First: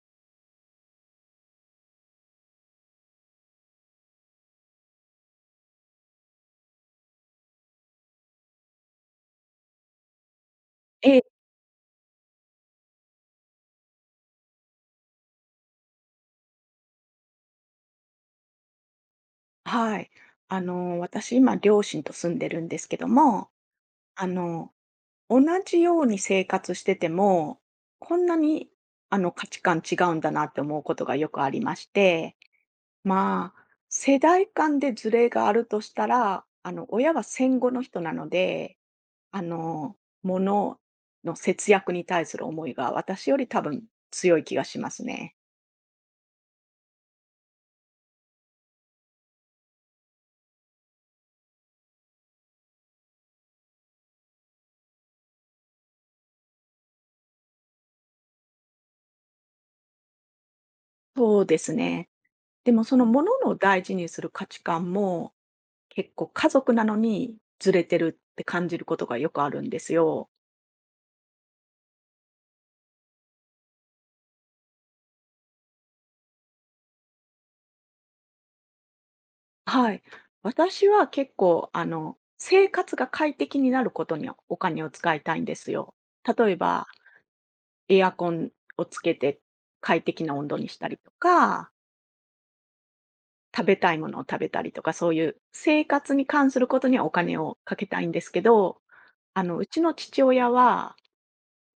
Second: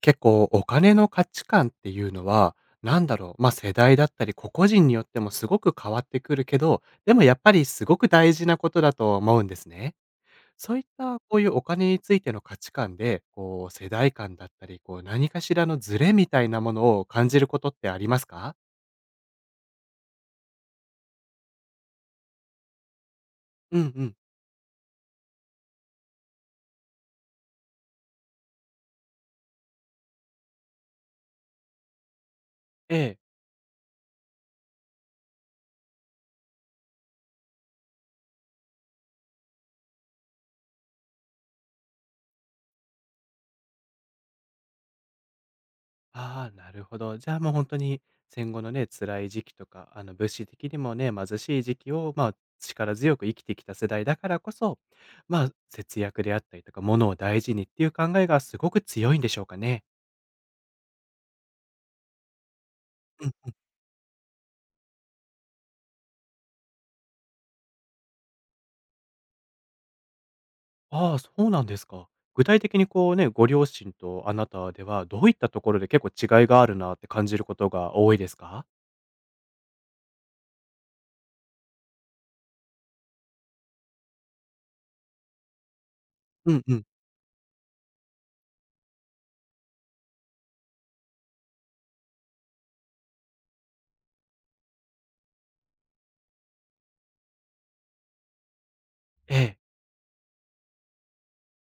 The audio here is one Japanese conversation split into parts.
結構お金の価値観っていうのは、なんだろう、ま、世代だったり、個々人によってもすごく変わってくるけど、でもやっぱりすごく大事なことだと思うんですね。そういっえた、え、こういうお金についての価値観で、こう世代間だったり、こう何かしらのズレみたいなものを感じることってありますか？はい。私今両親と住んでるんですけども、うんうん。あの、同じように生活してても、こんなに価値観違うんだなって思うことがよくありまして、ええ。世代間でズレがあるとしたら、親は戦後の人なので、あの、物節約に対する思いが私より多分強い気がしますね。ああ、なるほど。じゃあもう本当に戦後のね、辛い時期とか、物資的にもね、貧しい時期を、まあ、力強く生きてきた世代だからこそ、まあ、節約であったりとか、物を大事にっていう考えがすごく強いんでしょうかね？そうですね。でもそのうん。物の大事にする価値観も結構家族なのにずれてるって感じることがよくあるんですよ。ああ、そうなんですか。具体的にこうね、ご両親とあなたでは、どういったところで結構違いがあるなって感じることが多いですか？はい。私は結構、生活が快適になることにお金を使いたいんですよ。例うえんうん。ば、エアコンをつけて快適な温度にしたりとか、食べたいものを食べたりとか、そういう生活に関することにはお金をかけたいんですけど、ええ、うちの父親は、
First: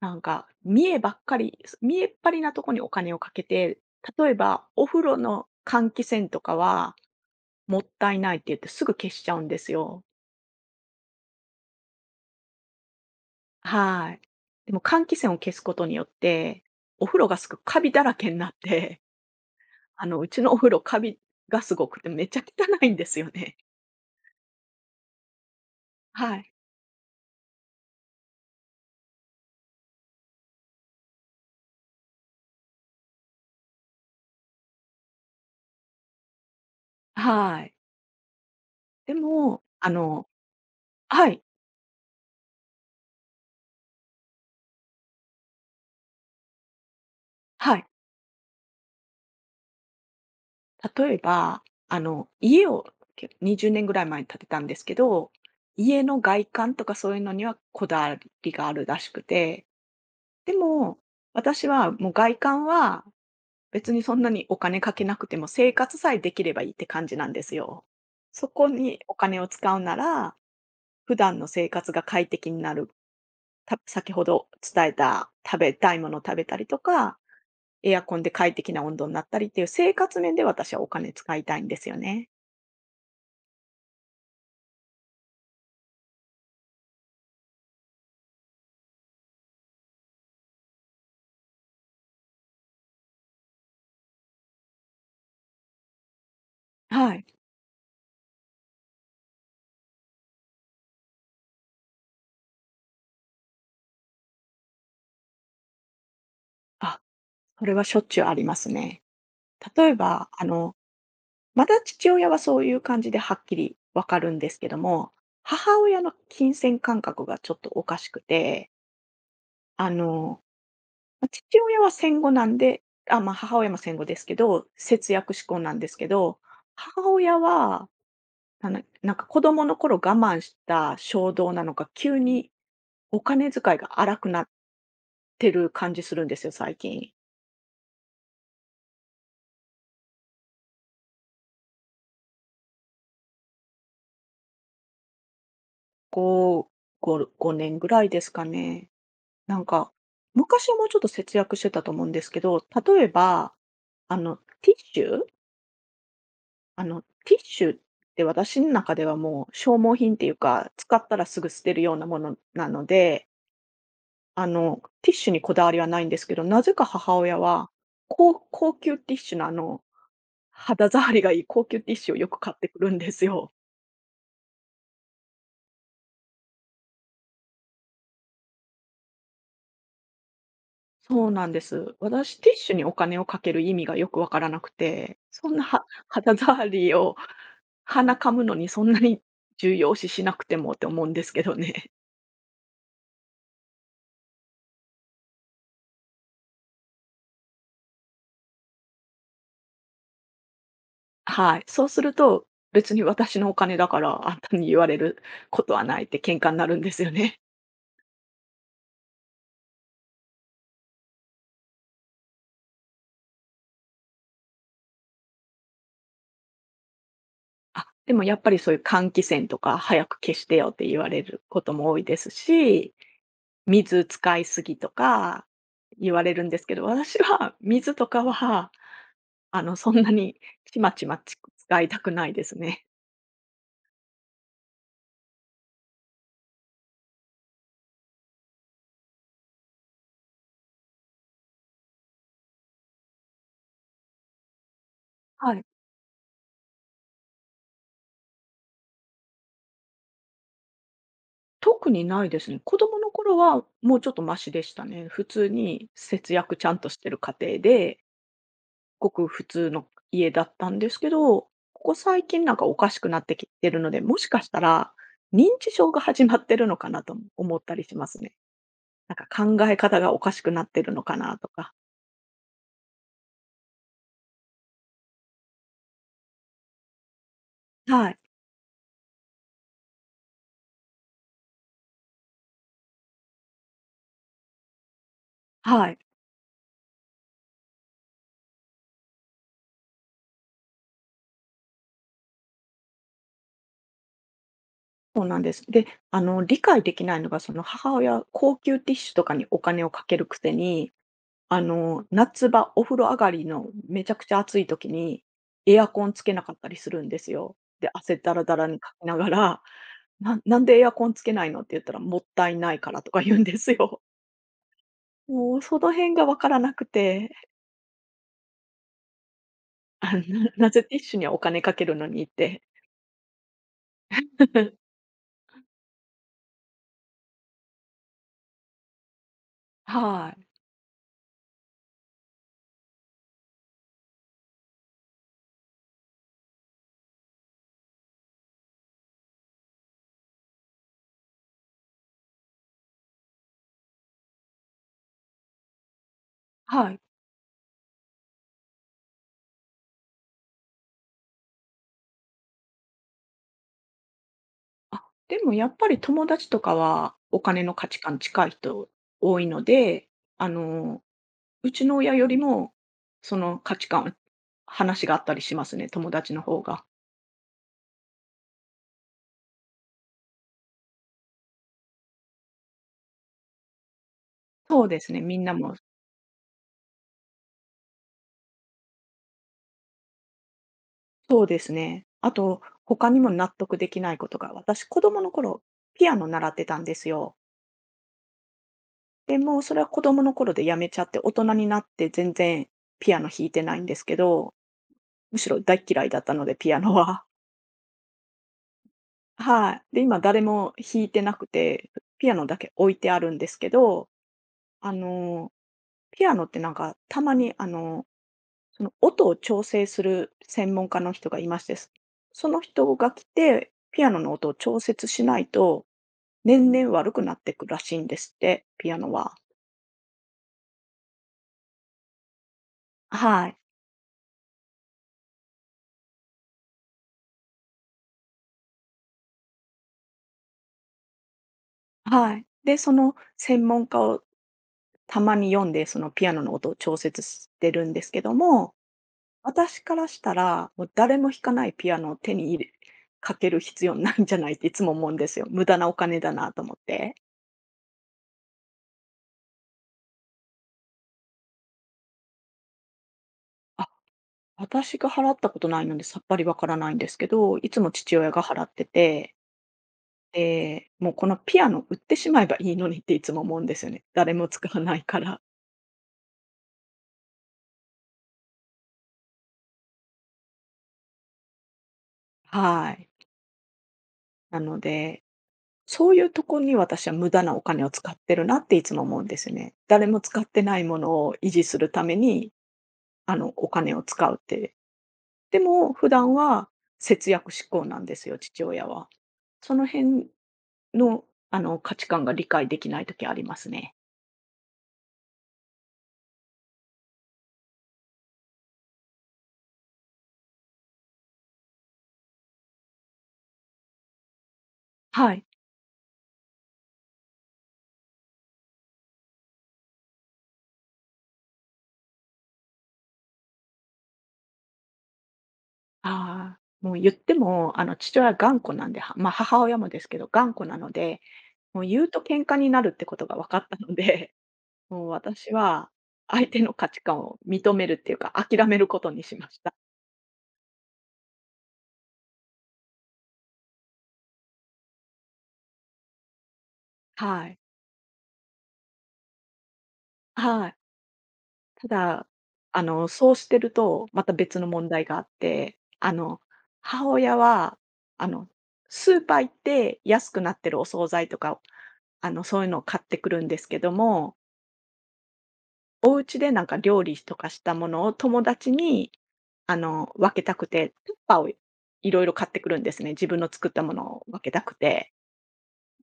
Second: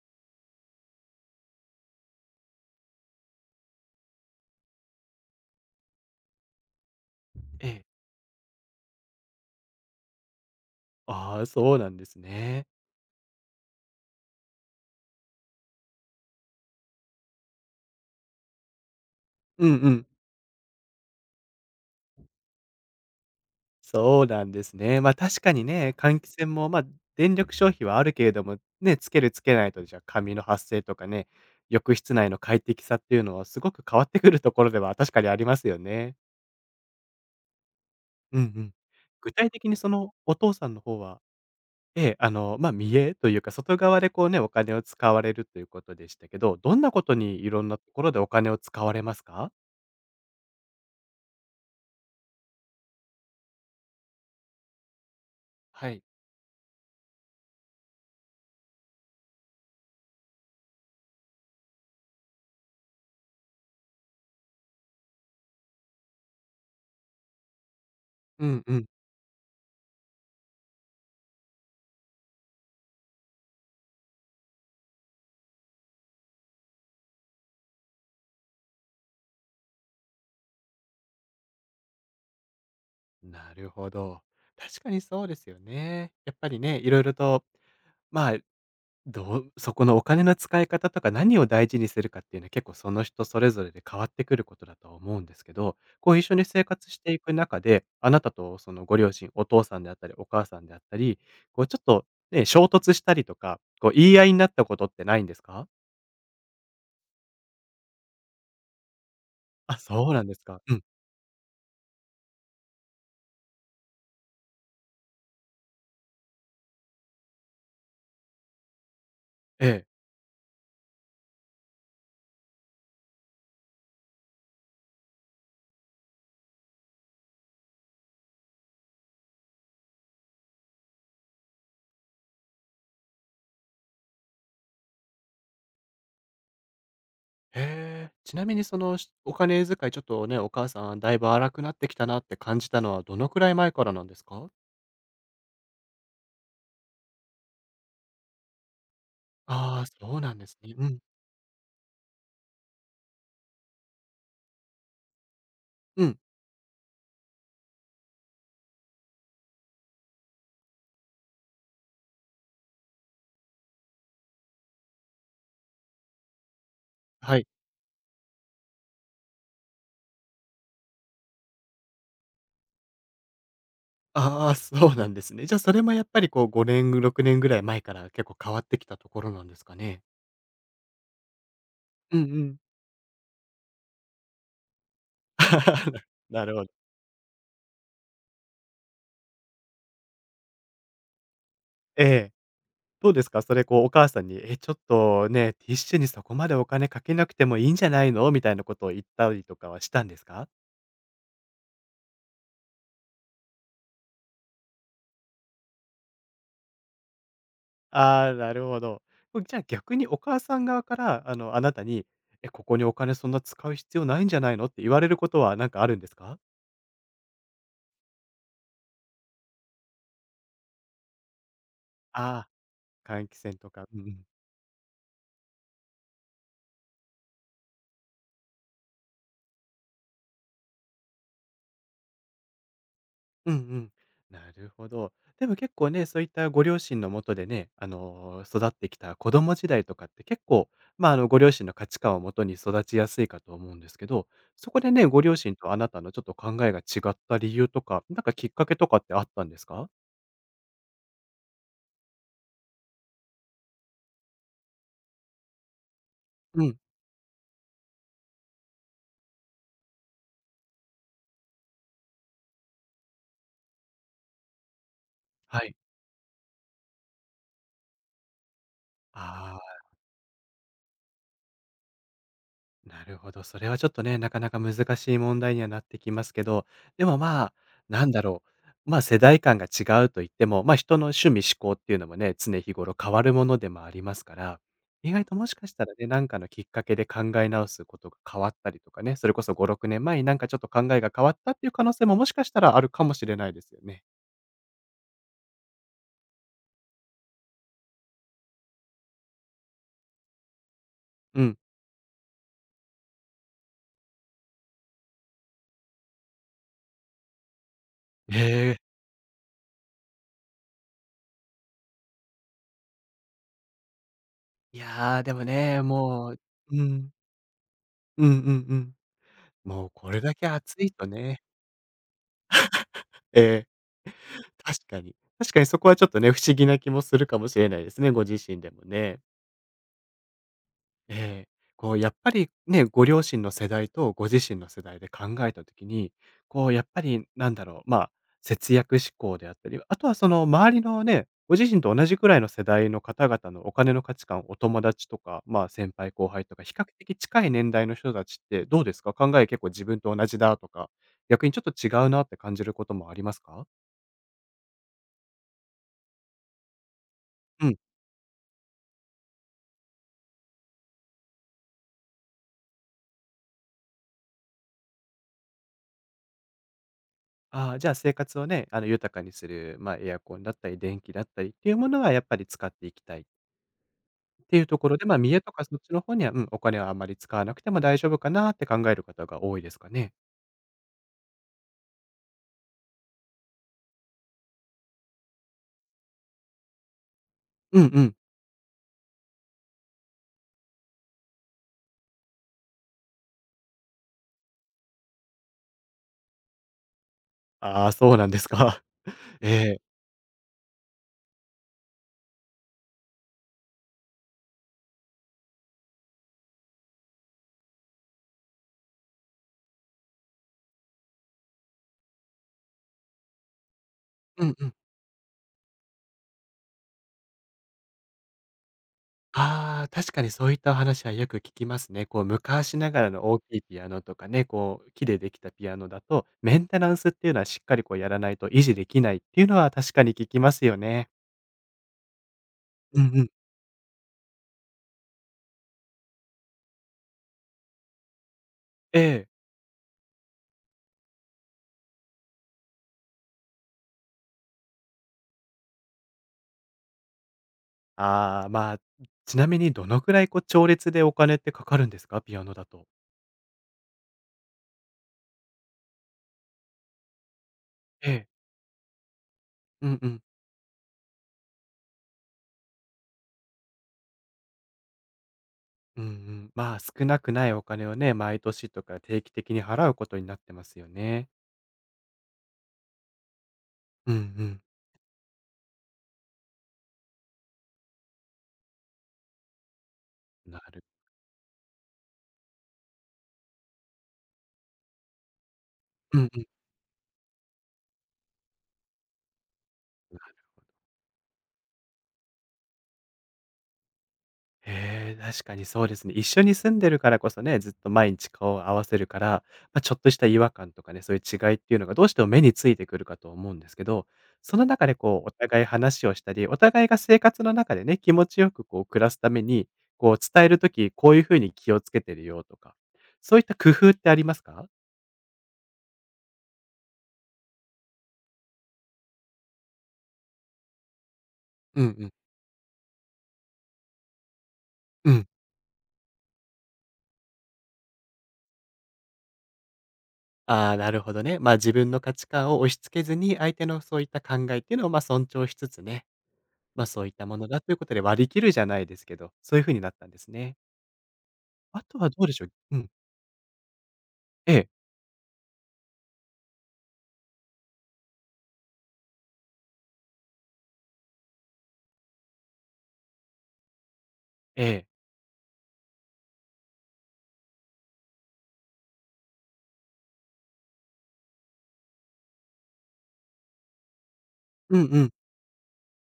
見栄っ張りなとこにお金をかけて、例えばお風呂の換気扇とかはえもっえ。たいないって言ってすぐ消しちゃうんですよ。ああ、そうなんですね。はい。でも換気扇を消すことによって、お風呂がすごくカビだらけになって、うん うん。うちのお風呂カビがすごくてめっちゃ汚いんですよね。そうなんですね。ま、確かにね、換気はい。扇も、ま、電力消費はあるけれども、ね、つけるつけないとじゃ、カビの発生とかね、浴室内の快適さっていうのはすごく変わってくるところでは確かにありますよね。はい。うんうん。で具体も、的にそのお父さんの方は、はい、ええ、あの、ま、見栄というか、外側でこうね、お金を使われるということでしたけど、どんなことにいろんはなとい。ころでお金を使われますか？例えば、家を20年ぐらい前に建てたんですけど、は家い。の外観とかそういうのにはこだわりがあるらしくて、でも、私はもう外観は別にそんなにお金かけなくても生活さえできればいいって感じなんですよ。うそんこうん。にお金を使うなら、普段の生活が快適になる。先ほど伝えた食べたいものを食べたりとか、エアコンで快適な温度になったりっていう生活面で私はお金使いたいんですよね。なるほど。確かにそうですよね。やっぱりね、いろいろと、まあ、どうそこのお金の使い方とか、何を大事にするかっていうのは、結構その人それぞれで変わってくることだとは思うんですけど、こう一緒に生活してはいい。く中で、あなたとそのご両親、お父さんであったり、お母さんであったり、こうちょっとね、衝突したりとか、こう言い合いになったことってないんですか？あ、それはしょっちゅうありますね。あ、例えそうなんば、ですか。うん。まだ父親はそういう感じではっきりわかるんですけども、母親の金銭感覚がちょっとおかしくて、ええ。あの、父親は戦後なんで、母親も戦後ですけど、節約志向なんですけど、母親は、なんか子供の頃我慢した衝動なのか、急にお金遣いが荒くなってる感じするんですよ、最近。へえ。ちなみにその、お金遣い、ちょっとね、お母さんだいぶ荒くなってきたなって感じたのは、どのくらい前からなんですか？ご5年ぐらいですかね。なんああー、か、そうなんです昔ね。はもううちょん。っと節約してたと思うんですけど、例えば、あの、ティッシュうん。ティッシュって私の中ではもう消耗品っていうか、使ったらすぐ捨てるようなものなので、ティッシュにこだわりはないんですけど、なぜか母親はい。は、高級ティッシュの肌触りがいい高級ティッシュをよく買ってくるんですよ。ああ、そうなんですね。じゃあ、それもやっぱりこう5年、6年ぐらい前から結構変わってきたところなんですかね？そうなんです。うんう私、ティッん。シュにお金をかける意味がよくわからなくて、そんなは 肌なる触ほど。りを、鼻噛むのにそんなに重要視しなくてもって思うんですけどね。ええ。どうですか？それこうお母さんに、「え、ちょっとね、ティッシュにそこまでお金かけなくてもいいんじゃないの？」みたいなことを言ったりとかはしたんですか？はい。そうすると、別に私のお金だからあんたに言われることはないって喧嘩になるんですよね。ああー、なるほど。じゃあ逆にお母さん側から、あなたに、「え、ここにお金そんな使う必要ないんじゃないの？」って言われることはなんかあるんですか？あ、でもやっぱりそういう換気扇とか早く消してよって言われることも多いですああし、ー、換気扇とか。うん水うん。使いすぎとか言われるんですけど、私は水とかはそんなに使いたくないですね。うんうん。なるほど。でも結構ね、そういったご両親のもとでね、育ってきた子供時代とかって結構、まあ、ご両親の価値観をもとに育ちやすいかと思うんですけど、そこでね、ご両は親い。とあなたのちょっと考えが違った理由とか、なんかきっかけとかってあったんですか？特にないですね。子供の頃はもうちょっとマシでしたね。普通に節約うちゃん、んとしてる家庭で、ごく普通の家だったんですけど、ここ最近なんかおかしくなってきてるので、もしかしたら認は知い。症が始まってるのかなとも思ったりしますね。なあんか考あ。え方がおかしくなってるのかなとか。なるほど。それはちょっとね、なかなか難しい問題にはなってきますけど、でもまあ、なはんい、だろう。まあ、世代間が違うと言っても、まあ、人の趣味嗜好っていうのもね、常日頃変わるものでもありますから、意外ともしかしたはらい。ね、なんかのきっかけで考え直すことが変わったりとかね、それこそ5、6年前になんかちょっと考えが変わったっていう可能性ももしかしたらあるかもしれないですよね。そうなんです。で、理解できないのが、その母親、高級ティッシュとかにお金をかけるくせに、うん。夏場、お風呂上がりのめちゃくちゃ暑い時に、エアコンつけなかったりするんですよ。で、汗だへらだらえ。にかきながら、「なんでエアコンつけないの？」って言ったら、「もったいないから」とか言うんですよ。いやー、でももうそね、の辺がも分う。からなうくん。て、うんうんうん。もうこあ、れだけな暑ぜいティッとシュにはおね。金かけるのにって。ええ。確 かに。確かにそこはちょっとね、不思議な気もするかもしれないですね、ご自身でもね。はい。ええ。こうやっぱりね、ご両親の世代とご自身の世代で考えた時に、こうやっぱりなんだろう、まあ、節約志向であったり、あとはその周りのね、ご自身と同じくらいの世代の方々のお金の価値観、お友達とか、まあ、先輩後輩とか比較はい。的近い年代の人たちってどうですか？考え結構自分と同じだとか、逆にちょっと違うなって感じることもありますか？あ、でもやっぱり友達とかはお金うのん。価値観近い人多いので、あの、うちの親よりも、その価値観、話があったりしますね、友達の方が。ああ、じゃあ生活をね、豊かにする、まあ、エアコンだったり、電気だったりっていうものはやっぱり使っていきたいっていうとそうころでで、すまあ、ね、見み栄んとなかも、そっちの方には、うん、お金はあんまり使わなくても大丈夫かなって考える方が多いですかね。そうですね。あと、他にも納得できないことが、私子供の頃、ピアノ習ってたんですよ。うんうん。で、それは子供の頃でやめちゃって、大人になって全然ピアノ弾いてないんですけど、むしろ大嫌いだったので、ピアノは。ああ、そうなんですか。はええ。い。で、今誰も弾いてなくて、ピアノだけ置いてあるんですけど、あの、ピアノってなんか、たまにその音を調整する専門家の人がいまして、その人が来て、ピアノのう音をんうん。調節しないと、年々悪くなっていくらしいんですって、ピアノは。ああ、確かにそういったお話はよく聞きますね。こう、昔ながらの大はい。きいピアノとかね、こう、木でできたピアノだと、メンテナンスっていうのはしっかりこうやらないと維持できないっていうのは確かに聞きますよね。はい。で、そうんのうん。専門家をたまに読んで、そのピアノの音を調節してるんですけども、ええ。私からしたら、もう誰も弾かないピアノを手に入れかける必要ないんじゃないっていつも思うんですよ。無駄なお金だなと思って。ああ、まあ、ちなみにどのくらいこう調律でお金ってかかるんですか？ピアノだと。あ、私が払ったことないのでさっぱりわからないんですけど、いつもえ父え。親が払ってて、うんうん。で、もうこのピアノ売ってしまえばいいのにっていつも思うんですよね。誰も使わないから。うんうん。まあ、少なくないお金をね、毎年とか定期的に払うことになってますよね。はい。うんうなん。ので、そういうとこに私は無駄なお金を使ってるなっていつも思うんですよね。誰も使っなてないるものを維持するために、お金を使うってでも、普うん段うん。は節約志向なんですよ、父親は。そのな辺るの、価値観が理解できない時ありますね。へえ、確かにそうですね。一緒に住んでるからこそね、ずっと毎日顔を合わせるから、まあ、ちょっとした違和感とかね、そういう違いっていうのがどうしても目についてくるかと思うんですけど、その中でこう、おはい。互い話をしたり、お互いが生活の中でね、気持ちよくこう暮らすために、こう伝えるときこういうふうに気をつけてるよとか、そういった工夫ってありますか？ああ、もう言っても、父親は頑固なんで、まあ、母親もですけど、頑固なので、もううんう言うん。と喧嘩になるってことが分かったので、もううん。私は相手の価値観を認めるっていうか、諦めることにしました。ああ、なるほどね。ま、自分の価値観を押し付けずに、相手のそういった考えっていうのを、ま、尊重しつつね、ま、そういったもはのい。だということで割り切るじゃないですけど、そういう風になったんですね。はい。あたとはどだ、うでしょう。うん。そうしてると、またえ別のえ、問題があって、母親は、あの、スーパー行って安くなってるお惣菜とか、そういうのを買ってくるんですけども、ええ。お家でなんか料理とかしたものを友達に、分けたくて、タッパーをいろいろ買ってくるんですね。自分の作ったものを分けたくうんうて。ん。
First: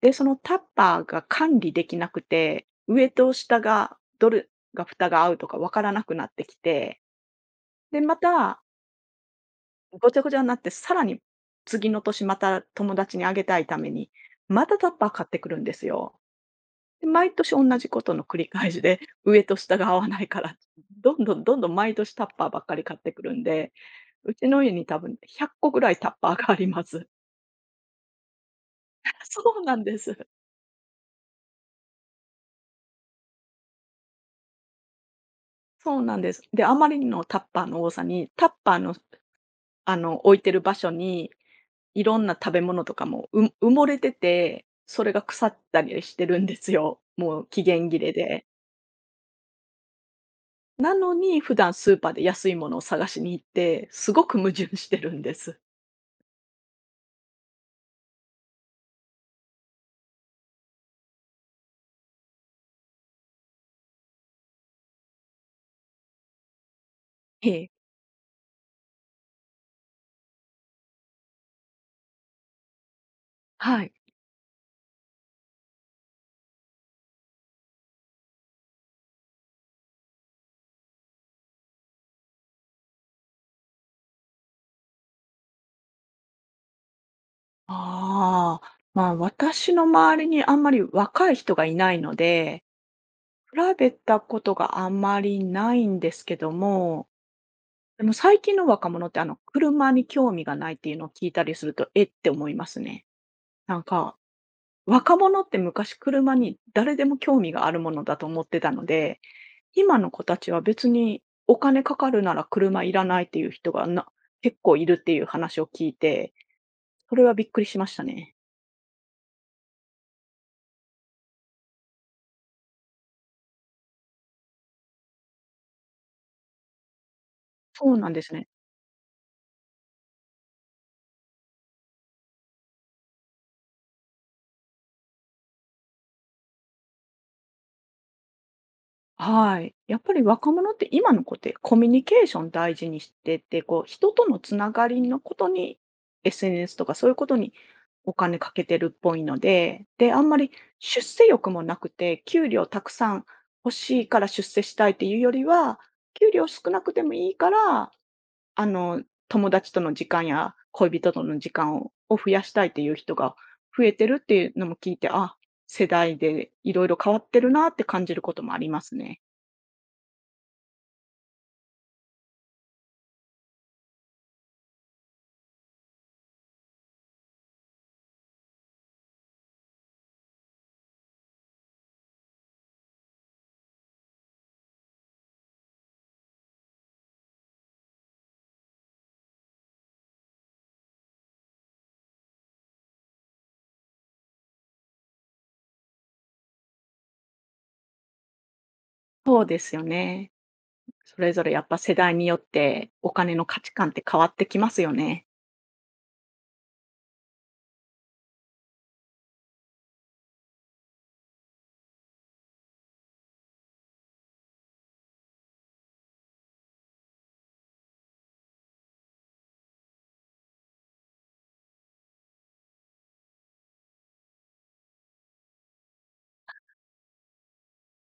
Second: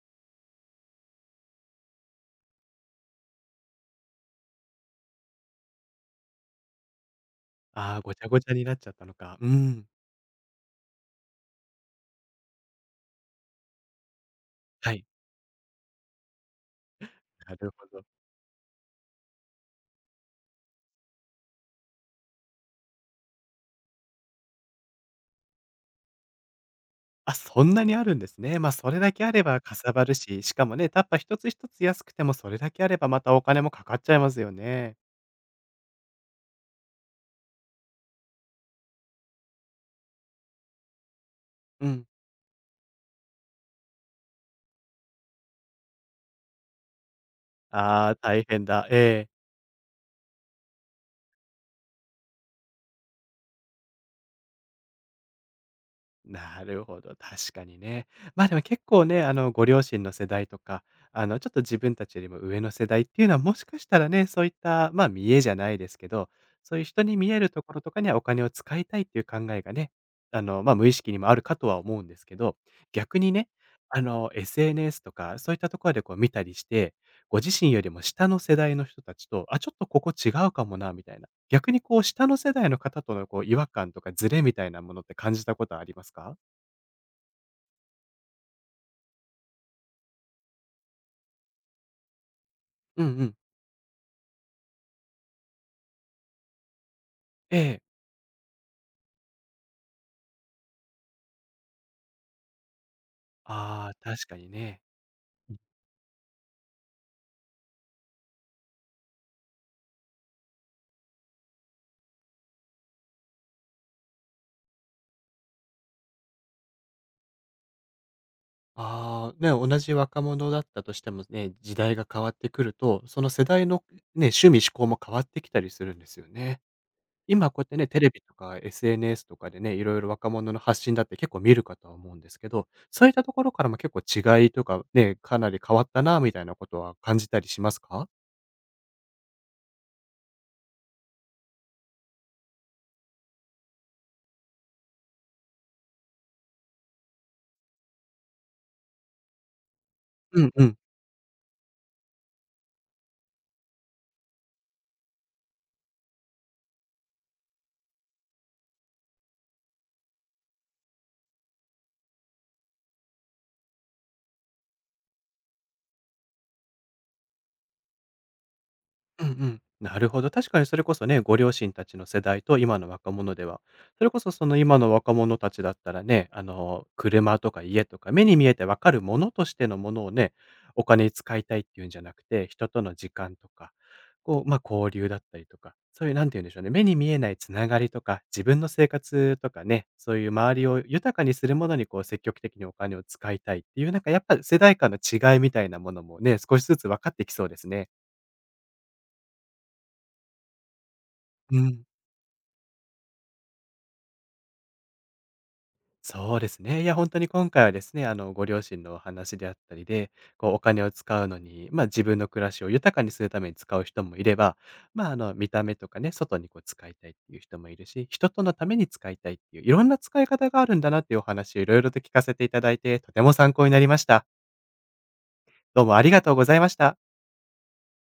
で、そのタッパーが管理できなくて、上と下が、どれ蓋が合うとかわからなくなってきて、あで、あ、ごまちゃごちゃた、になっちゃったのか。うん。ごちゃごちゃになって、さらに次の年また友達にあげたいために、またタッはい。パー買ってくるんですよ。で、毎年なる同ほじこど。との繰り返しで、上と下が合わないから、どんどんどんどん毎年タッパーばっかり買ってくるんで、うちの家に多分100個ぐらいタッパーがあります。あ、そんなにあるんですね。ま、それだ けあそればうかなんさでばるす。し、しかもね、タッパ一つ一つ安くてもそれだけあればまたお金もかかっちゃいますよね。そうなんです。で、あまりのタッパーの多さに、タッパーの置いてる場所に、ういん。ろんな食べ物とかも、埋もれてて、それが腐ったりしてるんですよ。もう期限切あれあ、大で。変だ。ええ。なのに、普段スーパーで安いものを探しに行って、すごく矛盾してるんです。なるほど、確かにね。ま、でも結構ね、ご両親の世代とか、ちょっと自分たちよりも上の世代っていうのは、もしかしたらね、そういった、ま、見栄じゃないですけど、そういう人に見ええるとえ、ころとかにはお金を使いたいっていう考えがね、あの、ま、無意識にもあるかとは思うんですけど、逆にね、はい。SNS とかそういったところでこう見たりして、ご自身よりも下の世代の人たちと、あ、ちょっとここ違うかもなみたいな、逆にこう下の世代の方とのこう違和感とかズレみたいなものって感じたことはありますか？ああ、まあ、私の周りにあんまり若い人がいないので、うんうん。比べたことがあんまりないんですけども、ええ。でも最近の若者って車に興味がないっていうのを聞いたりすると、えって思いますね。なんああ、か確かにね。若者って昔車に誰でも興味があるものだと思ってたので、今の子たちは別にお金かかるなら車いらないっていう人がな結構いるっていう話を聞いて、それはびっくりしましたね。ああ、ね、同じ若者だったとしてもね、時代が変わってくると、その世代のね、趣味嗜好も変わってきたりするんですよね。今こうやってね、そうテなレんビでとすね。か SNS とかでね、いろいろ若者の発信だって結構見るかとは思うんですけど、そういったところからも結構違いとかね、かなり変わったなみたいなことは感じたりしますか？はい。やっぱり若者って今の子ってコミュニケーション大事にしてて、こう人とのつながりのことに SNS とかそういうことにお金かけてるっぽいので、で、あんまうりんうん。出世欲もなくて、給料たくさん欲しいから出世したいっていうよりは、給料少なくてもいいから、あの、友達との時間や恋人との時間を増やしたいっていう人が増えてるっていうのも聞いて、あ、世代でいろいろ変わってるなって感じることもありますね。うんうん。なるほど。確かにそれこそね、ご両親たちの世代と今の若者では、それこそその今の若者たちだったらね、車とか家とか目に見えてわかるものとしてのものをね、お金に使いたいっていうんじゃなくて、人との時間とか、こう、まあ交流だったりとか、そういうなんて言うんでしょうね、目に見えないつながりとか、自分の生活とかね、そういう周りを豊かにするものにこう積極的にお金を使いたいっていう、なんかやっぱ世代間の違いみたいなものもね、少しずつ分かってきそうですね。そうですよね。それぞれやうっぱん。世代によってお金の価値観って変わってきますよね。そうですね。いや、本当に今回はですね、ご両親のお話であったりで、こう、お金を使うのに、まあ、自分の暮らしを豊かにするために使う人もいれば、まあ、見た目とかね、外にこう使いたいっていう人もいるし、人とのために使いたいっていう、いろんな使い方があるんだなっていうお話をいろいろと聞かせていただいて、とても参考になりました。どうもありがとうございました。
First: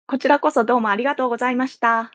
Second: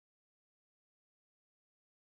こちらこそどうもありがとうございました。